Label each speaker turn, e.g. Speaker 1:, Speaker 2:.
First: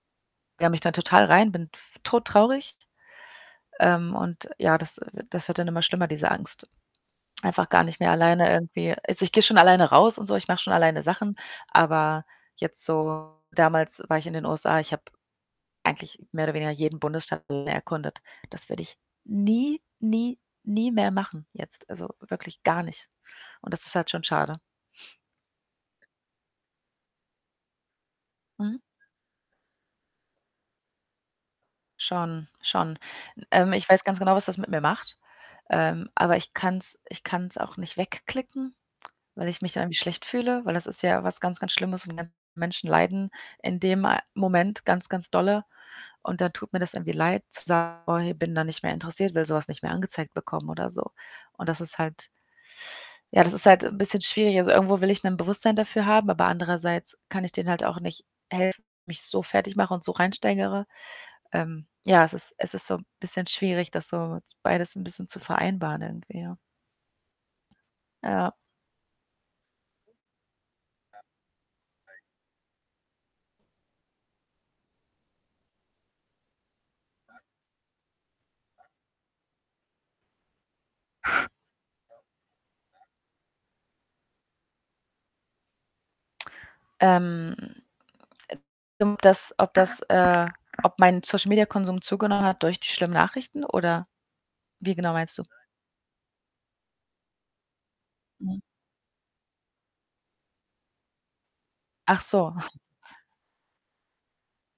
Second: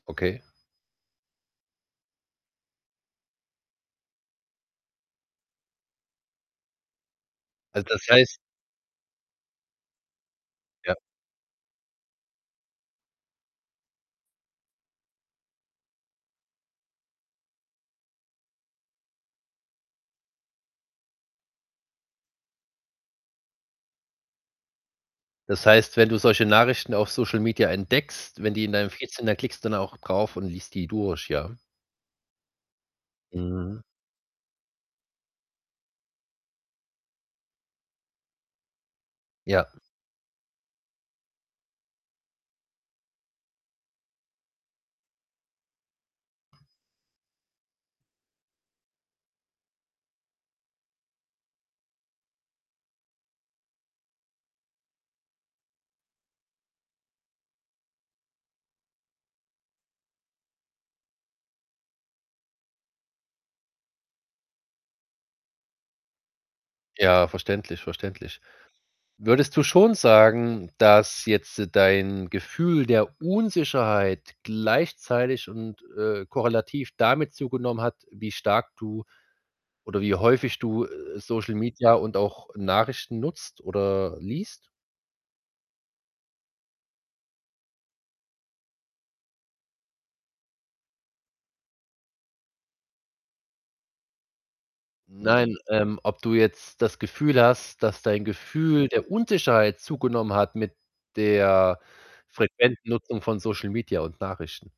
Speaker 1: Okay.
Speaker 2: Ja, mich da total rein, bin f todtraurig. Ähm, und ja, das, äh das wird dann immer schlimmer, diese Angst. Einfach gar
Speaker 1: Al
Speaker 2: nicht
Speaker 1: das
Speaker 2: mehr
Speaker 1: heißt
Speaker 2: alleine irgendwie also, ich gehe schon alleine raus und so, ich mache schon
Speaker 1: Ja.
Speaker 2: alleine Sachen, aber jetzt so damals war ich in den USA, ich habe eigentlich mehr oder weniger jeden Bundesstaat erkundet. Das würde ich nie, nie, nie mehr machen jetzt, also, wirklich gar nicht. Und das ist halt schon schade.
Speaker 1: Das heißt, wenn du solche Nachrichten auf Social Media entdeckst, wenn die in
Speaker 2: Mhm.
Speaker 1: deinem Feed sind, dann klickst du dann auch drauf und liest die durch, ja?
Speaker 2: Schon, schon. Ähm,
Speaker 1: Mhm.
Speaker 2: ich weiß ganz genau, was das mit mir macht, ähm, aber ich kann's ich kann's auch nicht wegklicken, weil ich
Speaker 1: Ja.
Speaker 2: mich dann irgendwie schlecht fühle, weil das ist ja was ganz, ganz Schlimmes und die ganzen Menschen leiden in dem, äh, Moment ganz, ganz dolle und dann tut mir das irgendwie leid, zu sagen: „Oh hey, bin da nicht mehr interessiert, will so was nicht mehr angezeigt bekommen“, oder so. Und das ist halt ja, das ist halt 'n bisschen schwierig. Also, irgendwo will ich 'n Bewusstsein dafür haben, aber andererseits kann ich denen halt auch nicht helfen, mich so fertig mache und so reinsteigere. Ähm, ja, es ist es ist so bisschen schwierig, das so beides 'n bisschen zu vereinbaren irgendwie, ja.
Speaker 1: Ja, verständlich, verständlich.
Speaker 2: Ja.
Speaker 1: Würdest du schon sagen, dass jetzt dein Gefühl der Unsicherheit gleichzeitig und, äh, korrelativ damit zugenommen hat, wie stark du oder wie häufig du, äh, Social Media und auch Nachrichten nutzt oder liest?
Speaker 2: Ähm, [unintelligible] um das ob das, äh ob mein Social-Media-Konsum zugenommen hat durch die schlimmen Nachrichten? Oder wie genau meinst du?
Speaker 1: Nein, ähm, ob du jetzt das Gefühl hast, dass dein
Speaker 2: Mhm.
Speaker 1: Gefühl der Unsicherheit zugenommen hat mit der
Speaker 2: Ach so.
Speaker 1: frequenten Nutzung von Social Media und Nachrichten.